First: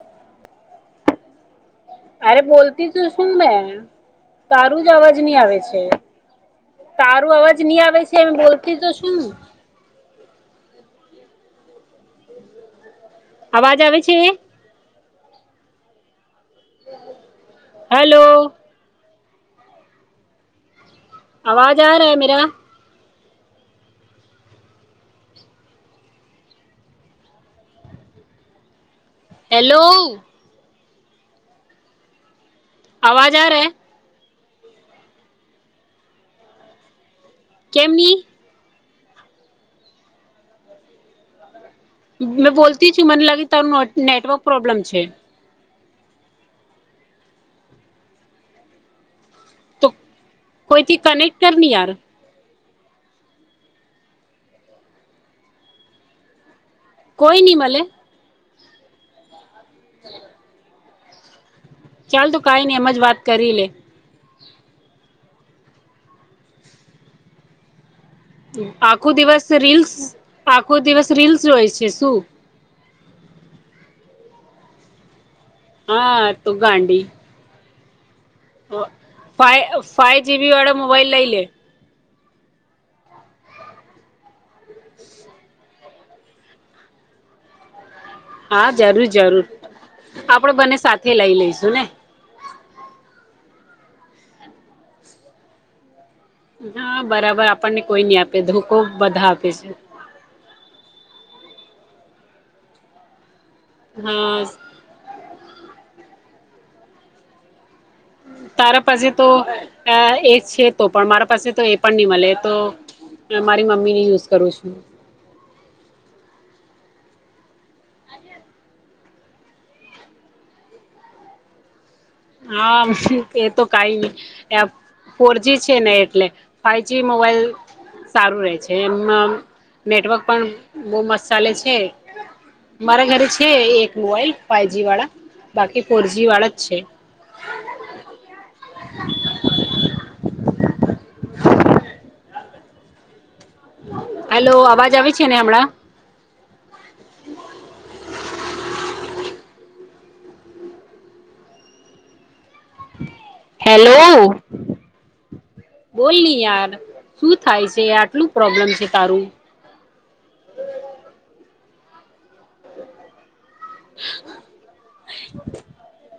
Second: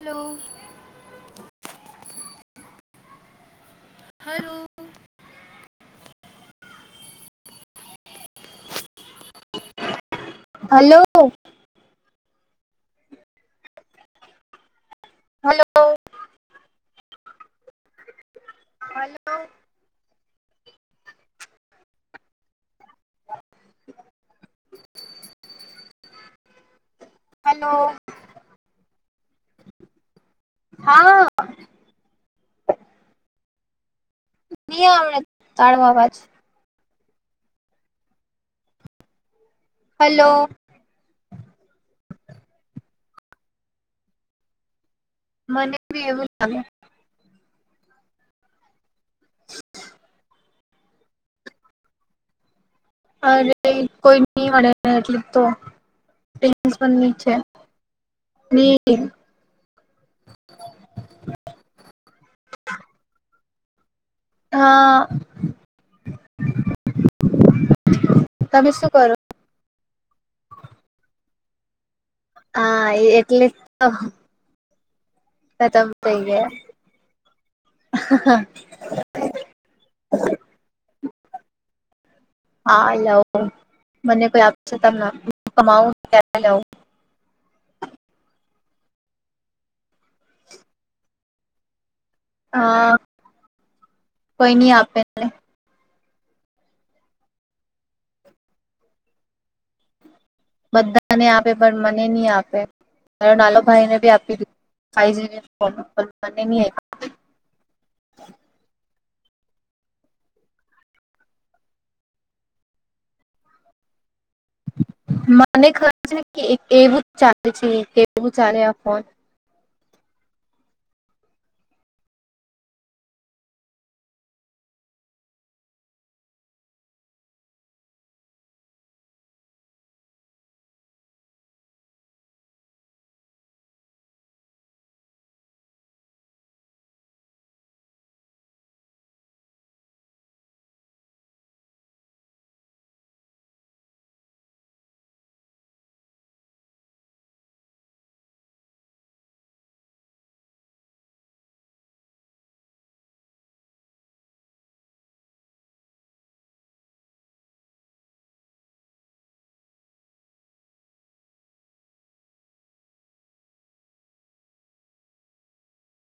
Hello અરે બોલતી તું શું ને હલો તારું જ અવાજ નહી આવે છે તારું અવાજ નહી આવે છે એમ બોલતી તો શું હલો અવાજ આવે છે? હલો હલો હલો આવાજ આ રહા હે મેરા [inaudible] હલો હેલો હા આવાજ આવે નહીડ તાળવાવાજ કેમની હલો મેં બોલતી છું મને લાગે તારું નેટવર્ક પ્રોબ્લેમ છે. મને બી એવું લાગે તો કોઈથી કનેક્ટ કરની યાર અરે કોઈ નહી મળે એટલે તો [unintelligible] છે કોઈ નહી મળે ને હ ચાલ તું કઈ નઈ એમ જ વાત કરી લે હા. તમે શું આખો કરો દિવસ રીલ્સ આખો દિવસ રીલ્સ હોય છે શું? હા એ એટલે તો. ખતમ થઈ હા ગઈ તો ગાંડી [unintelligible] ફા ફાવ જી વાડ મોબાઈલ લઈ લલે હા લવ મને કોઈ આપ ત કમાવું ત્યારે લઉ હા જરૂર જરૂર આપડે બને સાથે લઈ લઈશું ને. હા કોઈ નહી આપે હા બરાબર આપણને કોઈ નઈ આપે ધોકો બધા આપે છે. બધાને આપે પણ મને નહ આપે મારો નાનો ભાઈને ભી હા આપી દીધો ફાઈીબ [unintelligible] તારા પાસે તો એ છે તો પણ મારા પાસે તો એ પણ નહી મળે તો મારી મમ્મી ને યુઝ કરું છું. મને ખબર છે કે એવું ચાલે છે એવું ચાલે આ ફોન હા એ તો કઈ ફોરજી છે ને એટલે ફાઈવ જ મોબાઈલ સારું રહે છે એમમાં નેટવર્ક પણ બહુ મસ્ત ચાલે છે. મારા ઘરે છે એક મોબાઈલ ફાઈવ જી વાળા બાકી ફોરજી વાળા જ છે. [inaudible] [inaudible] હેલો અવાજ આવે છે ને હમણાં હેલો બોલ નની યાર શું થાય છે આટલું પ્રોબ્લેમ છે તારું. [inaudible]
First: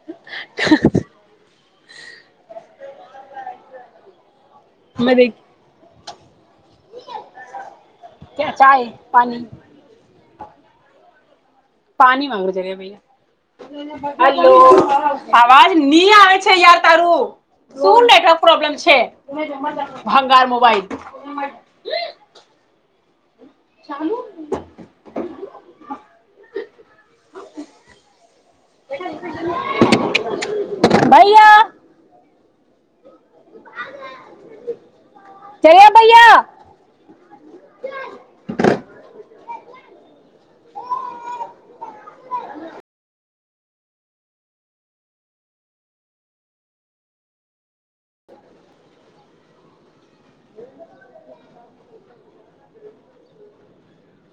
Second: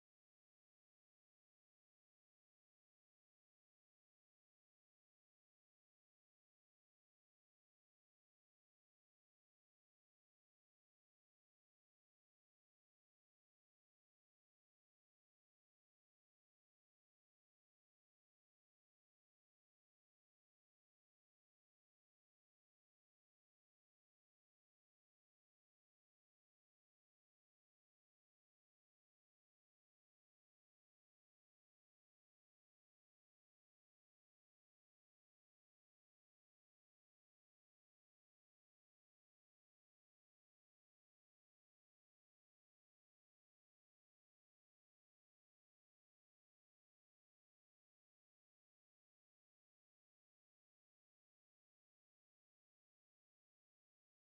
[inaudible] અરે ક ચાય પાણી પાણી વામાંગડ છે રહ્યા ભૈયા હ આવાજ ની આવે છે યાર તારું શું નેટવર્ક પ્રોબ્લેમ છે ભંગાર મોબાઈલ ચાલું ભૈયા ચલે્યા ભૈયા [unintelligible]